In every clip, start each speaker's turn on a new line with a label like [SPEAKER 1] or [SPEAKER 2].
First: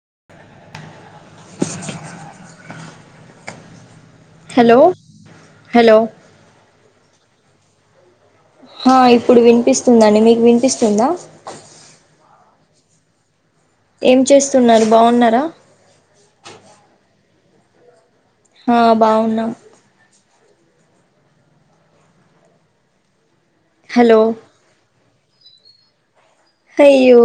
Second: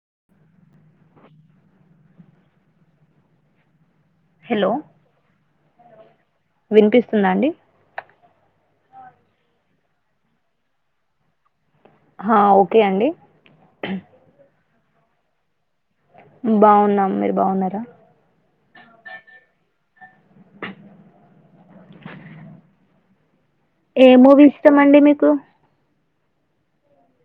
[SPEAKER 1] [unintelligible]
[SPEAKER 2] Hello hello
[SPEAKER 1] వినిపిస్తుందా అండి.
[SPEAKER 2] ఆ ఇప్పుడు వినిపిస్తుందండి, మీకు వినిపిస్తుందా?
[SPEAKER 1] ఆ ఓకే అండి.
[SPEAKER 2] ఏం చేస్తున్నారు, బావున్నర?
[SPEAKER 1] బాగున్నాం, మీరు బాగున్నారా?
[SPEAKER 2] హా బాగున్నా
[SPEAKER 1] ఏ
[SPEAKER 2] హలో
[SPEAKER 1] మూవీ ఇష్టమండి మీకు?
[SPEAKER 2] తయ్యో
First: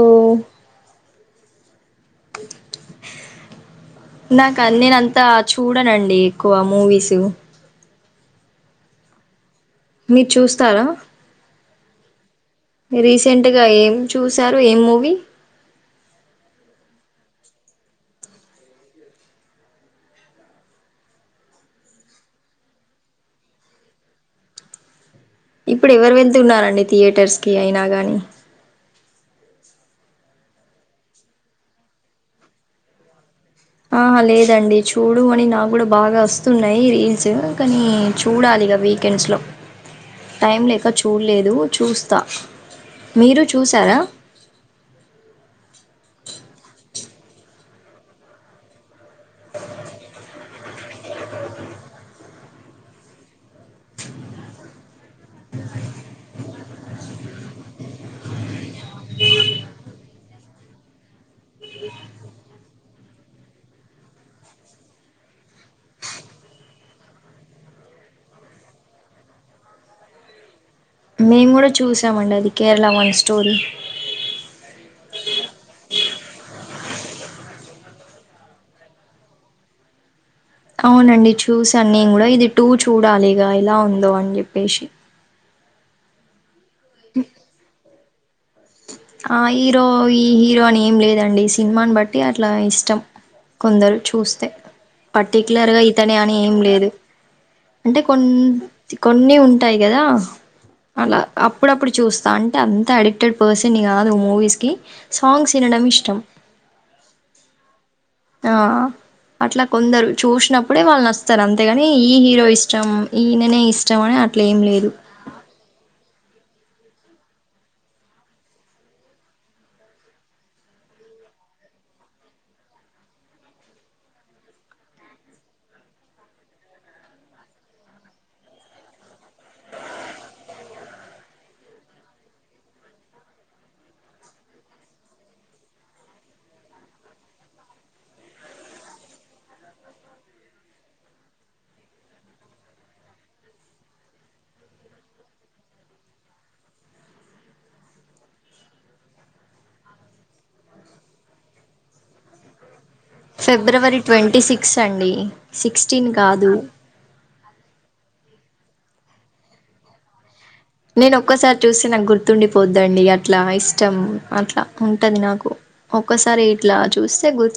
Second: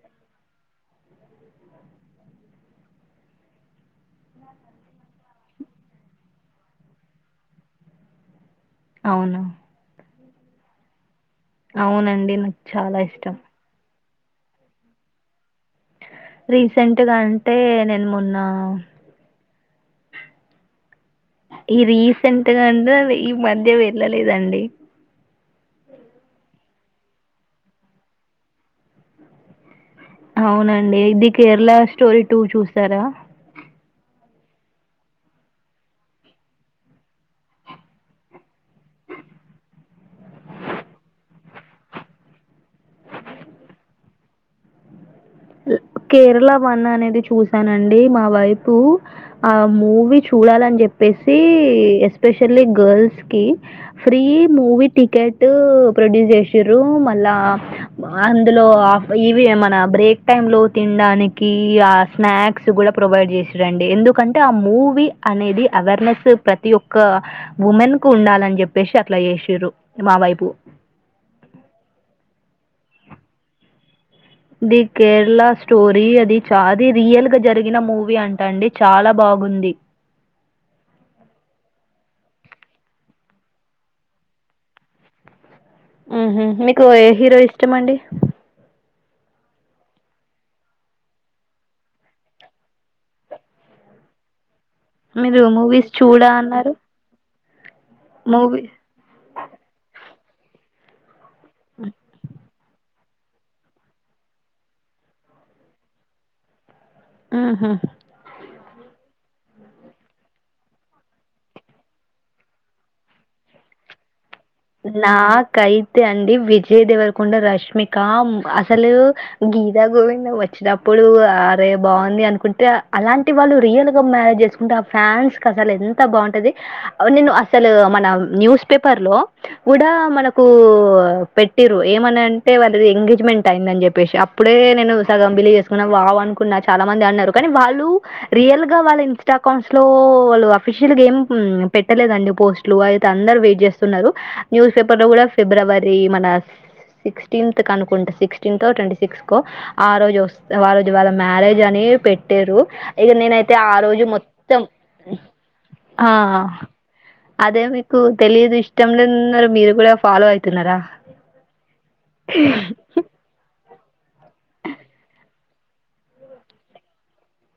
[SPEAKER 2] నాకన్ నేనంత చూడనండి ఎక్కువ మూవీస్.
[SPEAKER 1] అవున
[SPEAKER 2] మీరు చూస్తారా
[SPEAKER 1] అవునండి చాలా ఇష్టం
[SPEAKER 2] రీసెంట్గా ఏం చూసారు ఏం మూవీ
[SPEAKER 1] రీసెంట్గా అంటే నేను మొన్న ఈ రీసెంట్గా ఉంట ఈ మధ్య వెళ్ళలేదండి
[SPEAKER 2] ఇప్పుడు ఎవరు వెళ్తున్నారండి థియేటర్స్ కి అయినా గాని
[SPEAKER 1] అవునండి ఇది కేరళ స్టోరీ టూ చూసారా
[SPEAKER 2] ఆహ లేదండి చూడు అని నా కూడా బాగా వస్తున్నాయి రీల్స్ కానీ చూడాలి ఇగ వీకెండ్స్లో టైం లేక చూడలేదు చూస్తా మీరు చూసారా
[SPEAKER 1] వన్ అనేది చూసానండి మా వైపు ఆ మూవీ చూడాలని చెప్పేసి ఈ ఆక్స్పెషల్లి గర్ల్ కి ఫ్రీ మూవి టికేట్ ప్రొడ్యూస్ చేసి ర్రు మళ్ళా అందులో ఆ ఇవి మన బ్రేక్ టైం లో తినడానికి ఆ స్నాక్స్ కూడా ప్రొవైడ్ చేసిరండి ఎందుకంటే ఆ మూవీ అనేది అవేర్నెస్ ప్రతి ఒక్క ఉమెన్ కు ఉండాలని చెప్పేసి అట్లా చేసిర్రు మా వైపు
[SPEAKER 2] మేము కూడా చూసామండి అది Kerala one story
[SPEAKER 1] the Kerala story అది చ రియల్ గా జరిగిన మూవీ అంటా అండి చాలా బా గుంది
[SPEAKER 2] అవునండి చూసాను నేను కూడా ఇది టూ చూడాలి ఇగ ఏలా ఉందో అని చెప్పేసి
[SPEAKER 1] మ్ హు మీకు ఏ హీరో ఇష్టమండి
[SPEAKER 2] ఆ హీరో ఈ హీరో అని ఏం లేదండి సినిమాని బట్టి అట్లా ఇష్టం కొందరు చూస్తే
[SPEAKER 1] మీరు
[SPEAKER 2] పట్టిక్లేర్గ
[SPEAKER 1] మూవీస్
[SPEAKER 2] ఇతనే
[SPEAKER 1] చూడా
[SPEAKER 2] అని ఏం
[SPEAKER 1] అన్నారు
[SPEAKER 2] లేదు అంటే కొన్
[SPEAKER 1] మూవీ
[SPEAKER 2] కొన్ని ఉంటాయి కదా అలా అప్పుడప్పుడు చూస్తా అం టే అంత అడిక్టెడ్ పర్సన్ కాదు మూవీస్ కి సాంగ్స్ ఇనడం ఇష్టం
[SPEAKER 1] ఉహు
[SPEAKER 2] ఆ అట్లా కొందరు చూసినప్పుడే వాళ్ళు నచ్చతరు అంతేగాని ఈ హీరో ఇష్టం ఈయననే ఇష్టం అని అట్
[SPEAKER 1] నా కై తే అండి విజయ్ దెవరకొండ రష్మిక అసలు గీతా గోవిందం వచ్చినప్ప డు అరే బాగుంది అనుకుంటే అలాంటి వాళ్ళు రియల్ గా మ్యారేజ్ చేసుకుంటే ఆ ఫ్యాన్స్ కసల్ ఎన్ ఎంత బాగుంటది నేను అసలు మన న్యూస్ పేపర్ లో కూడా మనకు పెట్టిర్రు ఏమని అంటే వాళ్ళది ఎంగేజ్మెంట్ అయిందని చెప్పేసి అప్ ప్పుడే నేను సగం బిలీవ్ చేసుకున్నా వావ్ అనుకున్నా చాలా మంది అన్నారు కానీ వాళ్ళు రియల్ గా వాళ్ళ ఇస్ా అకౌంట్స్ లో వాళ్ళు అఫిషియల్ గా ఏం పెట్టలేదండి పోస్ట్లు అయితే అందరు వెయిట్ చేస్తున్నారు న్యూస్ పేపర్ లో కూడా ఫిబ్రవరి మన సిక్స్టెంత్ కనుకుంటా సిక్స్టెంతో ట్వంటీ సిక్స్ కో ఆ రోజు ఒస్ ఆ రోజు వాళ్ళ మ్యారేజ్ అని వి పెట్టారు ఇగ నేనైతే ఆ
[SPEAKER 2] ఫిబ్రవరి
[SPEAKER 1] రోజు
[SPEAKER 2] ట్వంటీ
[SPEAKER 1] మొత్తం
[SPEAKER 2] సిక్స్ అండి సిక్స్టీన్
[SPEAKER 1] ఆ
[SPEAKER 2] కాదు
[SPEAKER 1] అదే మీకు తెలియదు ఇష్టంలో ఉన్నారు మీరు కూడా ఫాలో అయి
[SPEAKER 2] నేను ఒక్కసారి చూస్తే నాకు గుర్తుండిపోద్దండి అట్లా ఐస్ ష్టం అట్లా ఉంటది నాకు ఒక్కసారి ఇట్లా చూస్తే గుర్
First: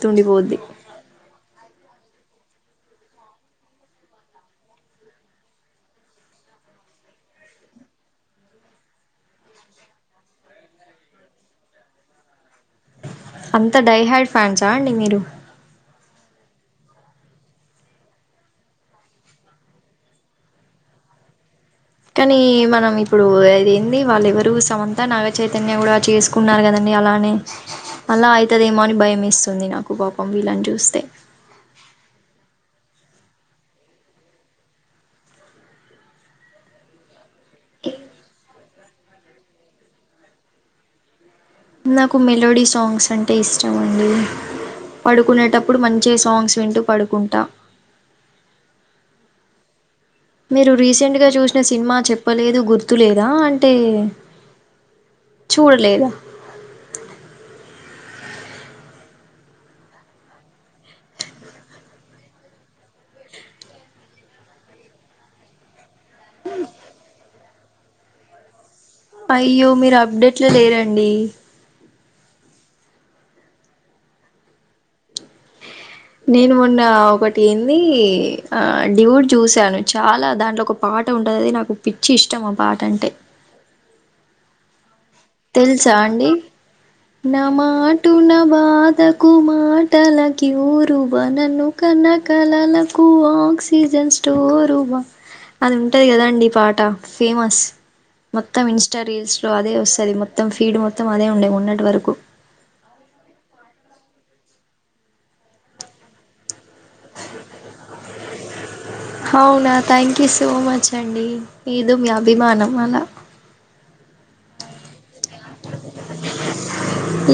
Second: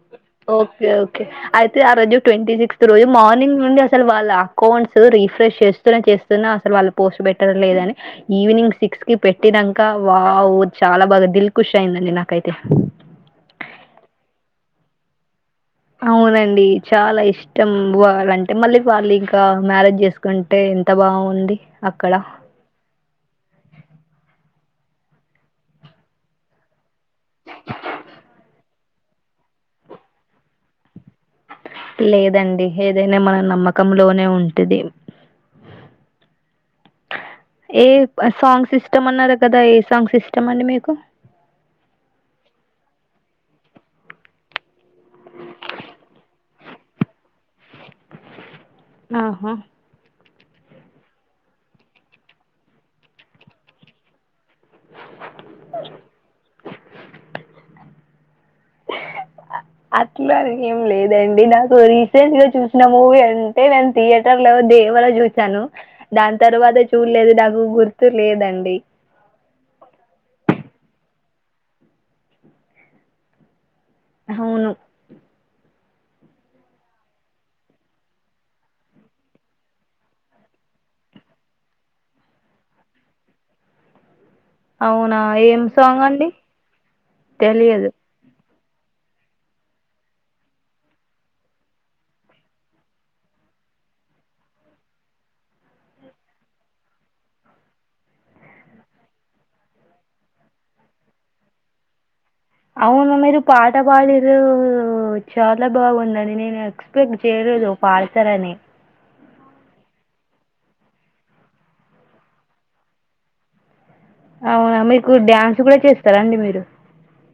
[SPEAKER 1] ఓకే ఓకే అయితే ఆ రోజు ట్వంటీ సిక్స్త్ రోజు మార్నింగ్ నుండి అసలు వాళ్ళ అకౌంట్స్ రీఫ్రెష్ చేస్తునే చేస్తున్నా అసలు వాళ్ళ పోస్ట్ బెటర్ లేదని ఈవినింగ్ సిక్స్ కి పెట్టినంక వావ్ చాలా బాగా దిల్ ఖుష్ అయిందండి నాక్ కైతే
[SPEAKER 2] అంత డై హాడ్ ఫ్యాన్సా అండి మీరు
[SPEAKER 1] అవునండి చాలా ఇష్టం వాళ్ళంటే మళ్ళీ వాళ్ళింకా మ్యారేజ్ చేసుకుంటే ఎంత త బాగుంది అక్కడ
[SPEAKER 2] కానీ మనం ఇప్పుడు అది ఏంది వాళ్ళు ఎవరు సమంత నాగచేతన్య కూడ చేసుకున్నారు కదా అని అలానే మళ్ళ అయితదేమో అని భయం వెస్తుంది నాకు పాపం వీళ్లన్ చూస్తే
[SPEAKER 1] లేదండి ఏదైనా మన నమ్మకం లోనే ఉంటది [inaudible] ఏ సాంగ్ సిస్టమ్ అన్నారు కదా ఏ సాంగ్ సిస్టమ్ అండి మీకు
[SPEAKER 2] నాకు మెలోడీ సాంగ్స్ అంటే ఇష్టం అండి పడుకునేటప్పుడు మంచిగ సాంగ్స్ వింటూ పడుకుంటా
[SPEAKER 1] ఆహా
[SPEAKER 2] మీరు రీసెంట్ గా చూసిన సినిమా చెప్పలేదు గుర్తులేదా అంటే చూడలేదా
[SPEAKER 1] అట్లా అని ఏం లేదండి నాకు రీసెంట్ గా చూసిన మూవీ అంటే నేన్ థియేటర్ లో దేవర చూసాను దాని తర్వాత చూలేదు నాకు గుర్తు లేదండి
[SPEAKER 2] అయ్యో మీరు అప్డేట్ల లేరండి
[SPEAKER 1] హవును
[SPEAKER 2] నేను మొన్న ఒకటి ఏంది ఆ డ్యూడ్ చూసాను చాలా దాంట్ల ఒక పాట ఉంటది నాకు పిచ్చి ఇష్టం ఆ పాట అంటే
[SPEAKER 1] [inaudible] అవునా ఏం సాంగ్ అండి
[SPEAKER 2] న
[SPEAKER 1] తెలియదు
[SPEAKER 2] మాటూన బాధకు మాటల క్యూరువ నన్ను కన్న కలలకు ఆ ఆక్సిజన్ స్టోరువ అది ఉంటది కదండి పాట ఫేమస్ మొత్తం ఇంస్టా రీల్స్ లో అదే వస్తది మొత్తం ఫీడ్ మొత్తం అదే ఉండే మొన్నటి వరకు
[SPEAKER 1] అవును మీరు పాట పాడిర్రు చాలా బాగుందండి నేను అది ఎక్స్పెక్ట్ చేయలేదు పాడతరని
[SPEAKER 2] అవునా థ్యాంక్ యూ సో మచ్ అండి ఏదో మీ అభిమానం అల
[SPEAKER 1] అవునా మీకు డ్యాన్స్ కూడా చేస్తారాండి మీరు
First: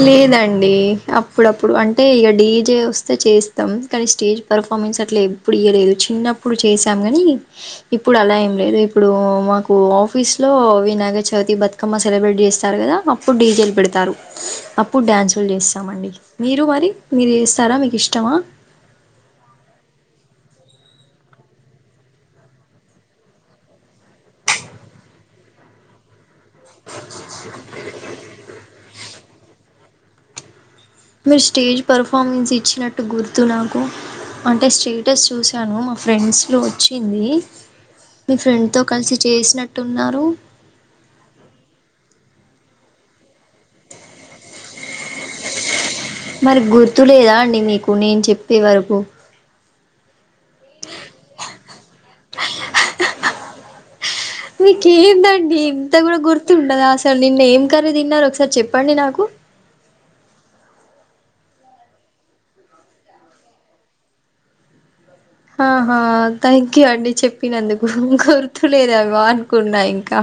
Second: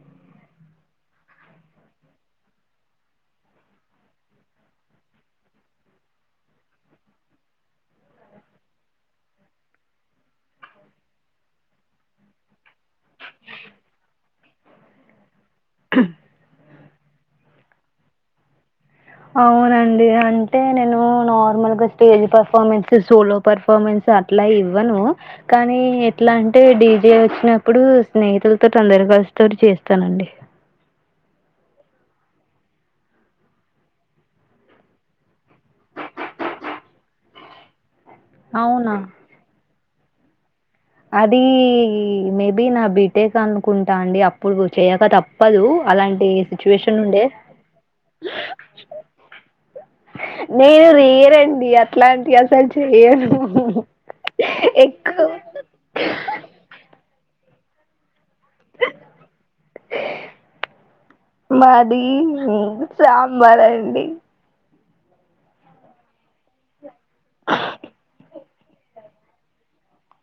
[SPEAKER 2] లేదండి అప్పుడప్పుడు అంటే ఇక డీజే వస్తే చేస్తాం కానీ స్టేజ్ పెర్ఫామ్ స్ అట్ల ఎప్పుడు ఇయ్యలేదు చిన్నప్పుడు చేసాం కాని ఇప్పుడు అలా ఏం లేదు ఇప్పుడు మాకు ఆఫీస్ లో వినాయకచవితి బతుకమ్మ సెలబ్రేట్ చేస్తారు కదా అప్పుడు డీజేలు పెడతారు అప్పుడు డ్యాన్సులు చేస్తామండి మీరు మరి మీరు చేస్తారా మీకు ఇష్టమా
[SPEAKER 1] అవునండి అంటే నేను నార్మల్గా stage performance solo performance so అట్లా ఇవ్వను కానీ ఎట్లా అంటే డీజే వచ్చినప్పుడు స్నేహితులతో తొందర గర్ల్స్ తోటి చేస్తానండి
[SPEAKER 2] మీరు స్టేజ్ పర్ఫార్మెన్స్ ఇచ్చినట్టు గుర్తు నాకు అంటే స్టేటస్ చూశాను మా ఫ్రెండ్స్లో వచ్చింది మీ ఫ్రెండ్తో
[SPEAKER 1] అవునా?
[SPEAKER 2] కలిసి చేసినట్టున్నారు
[SPEAKER 1] అది మేబి నా బీటెక్ అనుకుంటా అండి అప్పుడు చేయక తప్పదు అలాంటి
[SPEAKER 2] మరి
[SPEAKER 1] సిచ్యువేషన్
[SPEAKER 2] గుర్తు
[SPEAKER 1] ఉండే
[SPEAKER 2] లేదా అండి మీకు నేను చెప్పే వరకు
[SPEAKER 1] నేను రేయరండి అట్లాంటివి అసలు చెయను ఎగ్గు
[SPEAKER 2] అంత కూడా గుర్తుంటదా అసలు నిన్న ఏం కర్రీ తిన్నరు ఒకసారి చెప్పండి నాకు
[SPEAKER 1] మాది సాంబార్ అండి
[SPEAKER 2] ఆహా థ్యాంక్ యూ అండి చెప్పినందుకు గుర్ త్తులేదేమో అనుకున్నా ఇంకా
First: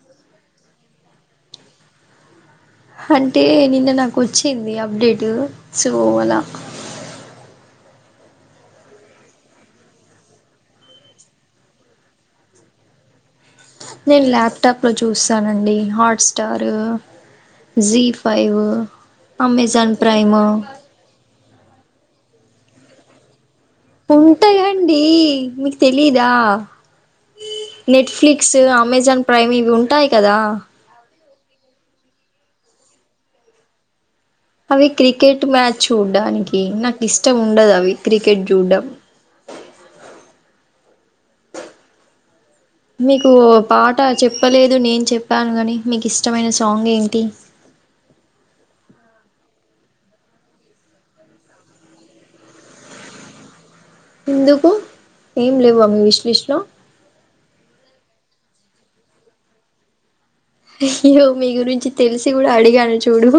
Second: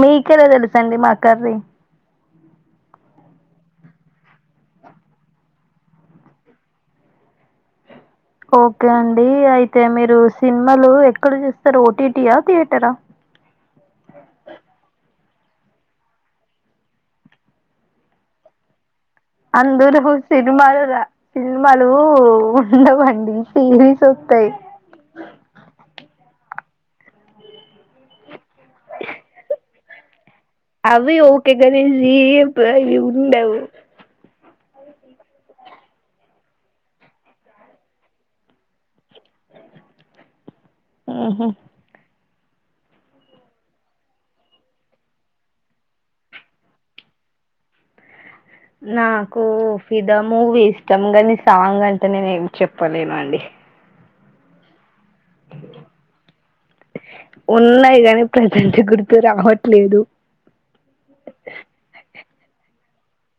[SPEAKER 1] మీకెల తెలుసండి మా కర్రీ
[SPEAKER 2] అంటే నిన్న నాకు వచ్చింది అప్డేట్ సో అలా
[SPEAKER 1] ఓకే అండి అయితే మీరు సినిమాలు ఎక్కడ చూస్తారు ఓటీటీయా థియేటరా
[SPEAKER 2] తానండి హాట్స్టారు జీ ఫైవు
[SPEAKER 1] అందలో సినిమాలు రా సినిమాలు ఉండవండి సిరీస్ వస్తాయి
[SPEAKER 2] ఉంటాయండి మీక్ తెలీయదా నెట్ఫ్లిక్స్ అమెజాన్ ప్రైమ్ ఇవి ఉంటాయి కదా
[SPEAKER 1] అవి ఓకే గణేష్ జీప్పు అవి ఉండవు
[SPEAKER 2] అవి క్రికెట్ మ్యాచ్ చూడ్డానికి నాకు ఇష్టం ఉండదు అవి క్రికెట్ చూడ్డం
[SPEAKER 1] ఆహా
[SPEAKER 2] మీకు పాట చెప్పలేదు నేను చెప్పాను కాని మీకు ఇష్టమైన సాంగ్ ఏంటి
[SPEAKER 1] అ నాకు ఫిదా మూవీ ఇష్టం కానీ సాంగ్ అంటే నేను ఏం చెప్పలేను అండి
[SPEAKER 2] ఎందుకు ఏం లేవు మీ హిస్ట్రీస్ లో
[SPEAKER 1] ఉన్నాయి కాని ప్రజెంట్ గుర్తుకు రావట్లేదు
[SPEAKER 2] ఇది కూడా అడిగాడు చూడు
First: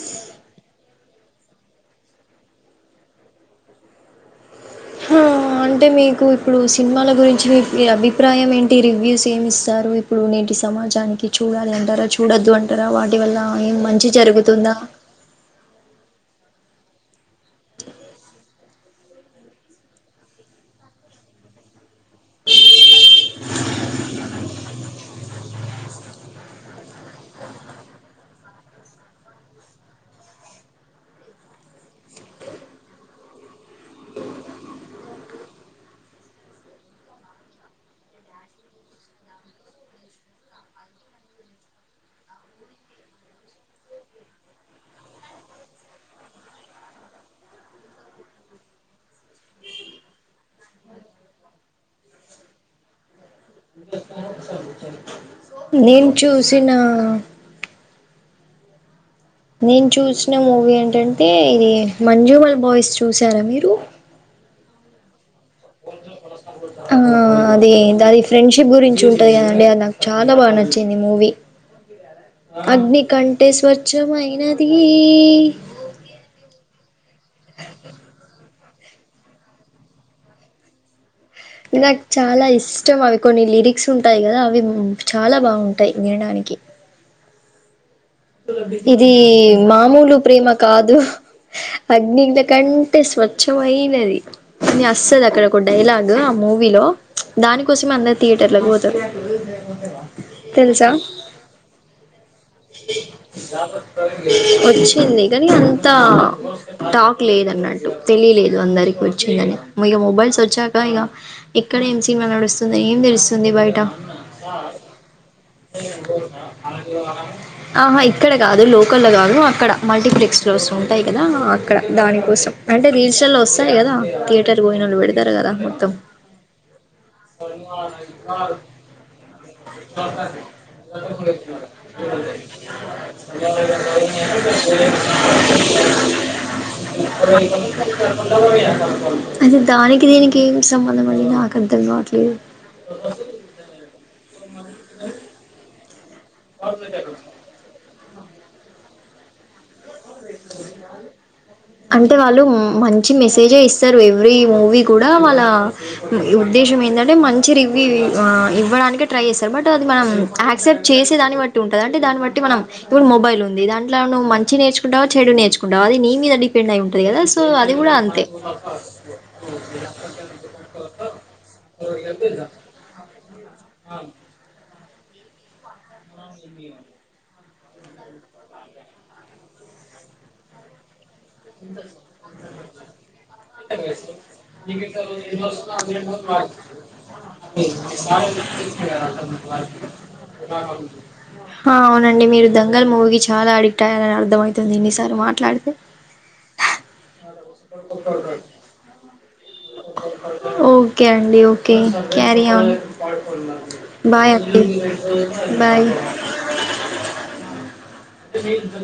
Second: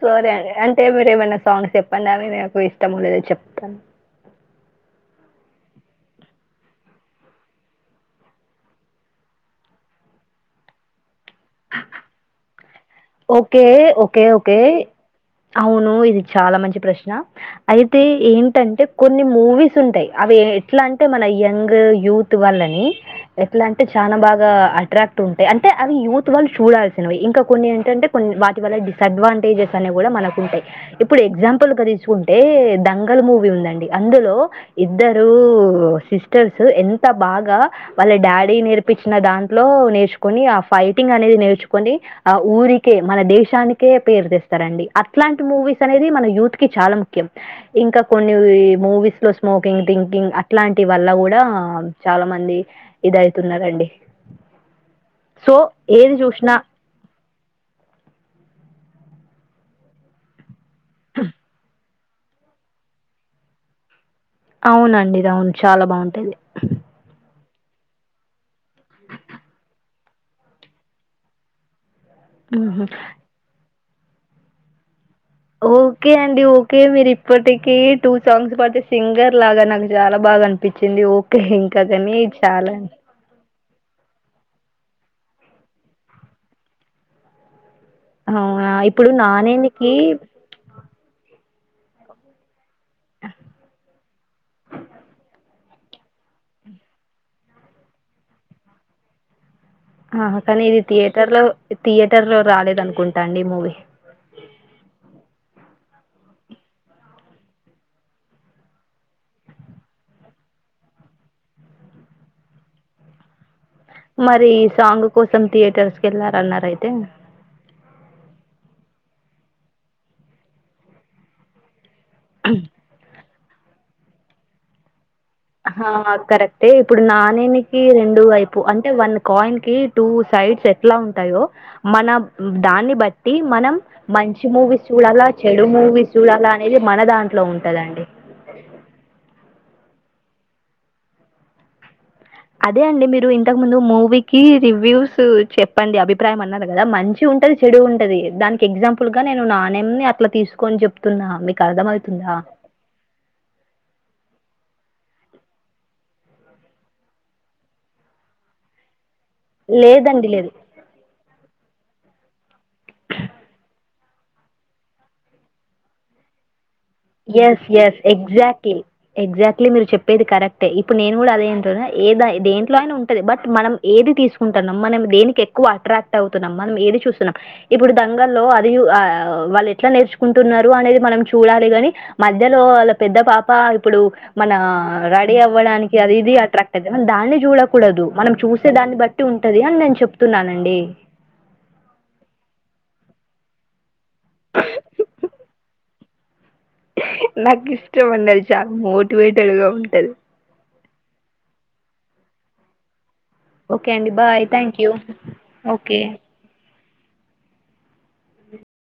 [SPEAKER 1] సరే అండి అంటే మీరు ఏమైనా సాంగ్స్ చెప్పండి మీరు నాకు ఇష్టము ఉందొ లేదో చెప్తాను
[SPEAKER 2] హ అంటే మీకు ఇప్పుడు సినిమాల గురించి మీ అభిప్రాయం ఏంటి రివ్యూస్ ఏమి ఇస్తారు ఇప్పుడు నేటి సమాజానికి చూడాలంటారా చూడొద్దు అంటారా వాటి వల్ల
[SPEAKER 1] ఓకే
[SPEAKER 2] ఏం మంచి
[SPEAKER 1] ఓకే ఓకే
[SPEAKER 2] జరుగుతుందా
[SPEAKER 1] అవును ఇది చాలా మంచి ప్రశ్న అయితే ఏంటంటే కొన్ని మూవీస్ ఉంటాయి అవి ఎట్లా అంటే మన యంగ్ యూత్ వాల్లని ఎట్లా అంటే చాలా బాగా అట్రాక్ట్ ఉంటాయి అంటే అవి యూత్వి వాళ్ళు చూడాల్సినవి ఇంకా కొన్ని అంటే కొన్ని వాటి వల్ల డిస్ అడ్వాంటేజెస్ అనే కూడా మనకు ఉంటాయి ఇప్పుడు ఎగ్జాంపుల్ గా తీసుకుంటే డంగల్ మూవీ ఉందండి అందులో ఇద్దరు సిస్టర్స్ ఎంత బాగా వాళ్ళ డాడీ నేర్పించిన దాంట్లో నేర్చుకొని ఆ ఫైటింగ్ అనేది నేర్చుకొని ఆ ఊరికి మన దేశానికే పేరు తెస్తారండి అట్లాంటి మూవీస్ అనేది మన యూత్ కి చాలా ముఖ్యం ఇంకా కొన్ని మూవీస్ లో స్మోకింగ్ థింకింగ్ అట్లాంటి వల్ల కూడా చాలా మంది ఇది అయితున్నదండీ సో
[SPEAKER 2] నేను
[SPEAKER 1] ఏది చూసినా
[SPEAKER 2] చూసిన నేను చూసిన మూవీ ఏంటంటే ఇది మంజుమల్ బాయ్స్ చూసారా మీరు
[SPEAKER 1] అవునండి ఇది అవును చాలా బాగుంటు
[SPEAKER 2] ఆ అది అది ఫ్రెండ్షిప్ గురించి ఉంటది కదండి అది నాకు చాలా బాగా నచ్చింది మూవీ అగ్ని కంఠే స్వచ్ఛమైనది
[SPEAKER 1] ఓకే అండి ఓకే మీరు ఇప్పటికే టూ సాంగ్స్ పాడారు సింగర్ లాగా నాకు చాలా బాగా అనిపించింది ఇంకా
[SPEAKER 2] నాకు
[SPEAKER 1] కాని
[SPEAKER 2] చాలా ఇష్టం అవి కొన్ని లిరిక్స్ ఉంటాయి కదా అవి చాలా బాగుంటాయి వినడానికి
[SPEAKER 1] అవునా ఇప్పుడు
[SPEAKER 2] ఇది
[SPEAKER 1] నానేనికి
[SPEAKER 2] మాములు ప్రేమ కాదు అగ్నింటి కంటే స్వచ్ఛమయినది అని అస్తది అక్కడ ఒక డైలాగ్ ఆ మూవీలో ప్చ్ దానికోసమే అందరు థియేటర్ లోకి పోతరు
[SPEAKER 1] ఆ కానీ ఇది థియేటర్ లో రాలేదు అనుకుంటా
[SPEAKER 2] వచ్చింది గానీ అంతా టాక్ లేదు అన్నట్టు తెలియలేదు అందరికి వచ్చిందని ఇగా మొబైల్స్ వచ్చాక ఇగా ఇక్కడ ఏం సినిమా నడుస్తుంది ఏం తెలుస్తుంది బయట
[SPEAKER 1] మరి సాంగ్ కోసం థియేటర్స్ కి వెళ్ళారన్నారా అయితే
[SPEAKER 2] ఆహా ఇక్కడ కాదు లోకల్ల కాదు అక్కడ మల్టీప్లెక్స్ ఫ్లోర్స్ ఉంటాయి కదా అక్కడ దాని కోసం అంటే రీల్స్ లలో వస్తాయి కదా థియేటర్ పోయిన వాళ్లు పెడితే
[SPEAKER 1] ఆ కరెక్టే ఇప్పుడు నాణేనికి రెండు వైపు అంటే వన్ కాయిన్ కి టూ సైడ్స్ ఎట్లా ఉంటాయో మన దాన్ని బట్టి మనం మంచి మూవీ చూడాలా చెడు మూవీస్ చూడాలా అనేది మన దాంట్లో ఉంటు
[SPEAKER 2] అసలు దానికి దీనికి ఏం సంబంధం అండి నాకు అర్థం కావాట్లే
[SPEAKER 1] అదే అండి మీరు ఇంతకు ముందు మూవీకిి రివ్యూస్ చెప్పండి అభి అభిప్రాయం అన్నారు కదా మంచి ఉంటది చెడు ఉంటది దానికి ఎగ్జాంపుల్ నేను నా
[SPEAKER 2] అంటే
[SPEAKER 1] అర్థమవుతుందా
[SPEAKER 2] వాళ్ళు మంచి మెసేజే ఇస్తారు ఎవ్రీ మూవీ కూడా వాళ్ళ ఉద్దేశం ఏందంటే మంచి రివ్యూ ఇవ్వడానికి ట్రై చేస్తారు బట్ అది మనం
[SPEAKER 1] లేదండి లేదు
[SPEAKER 2] యాక్సెప్ట్ చేసే దాన్నిబట్టి ఉంటంది దంటే దాన్ని బట్టి మనం ఇప్పుడు మొబైల్ ఉంది దాంట్లో నువ్వు మంచి నేర్చుకుంటావా చెడు నేర్చుకుంటవా అది నీ మీద డిపెండ్ అయి ఉంటుంది కదా సో
[SPEAKER 1] ఎస్
[SPEAKER 2] అది కూడా
[SPEAKER 1] ఎస్
[SPEAKER 2] అంతే
[SPEAKER 1] ఎగ్జాక్ట్లీ ఎగ్జిక్ట్లీ మీరు చెప్పేది కరెక్టే ఇప్పుడు నేను కూడా అదే వింటున్న ఏద దేంట్లో అయినా ఉంటది బట్ మనం ఏది తీసుకుంటాన్నాం మనం దేనికి ఎక్కువ అట్రాక్ట్ అవుతున్నాం మనం ఏది చూస్తున్నాం ఇప్పుడు దంగల్లో అది వాళ్ళ ఎట్లా నేర్చుకుంటున్నారు అనేది మనం చూడాలి గని మధ్యలో పెద్ద పాప ఇప్పుడు మన రెడీ అవ్వడానికి అది ఇది అట్రాక్ట్ అయితది మనం దాన్ని చూడకూడదు మనం చూసే దాన్ని బట్టి ఉంటది అని నేను చెప్తున్నానండి
[SPEAKER 2] ఆ అవునండి మీరు దంగల్ మూవీ చాలా అడిక్ట్ అయ్యారూ అని అర్థం అవుతుంది ఇన్నిసార్లు మాట్లాడితే
[SPEAKER 1] నాకు ఇష్టం అండి అది చాల మోటివేట్
[SPEAKER 2] ఓకే అడి ఓకే క్యారీయాన్
[SPEAKER 1] ఓకే
[SPEAKER 2] బాయ్ అండి
[SPEAKER 1] థాంక్ యూ.
[SPEAKER 2] బాయ్ [inaudible]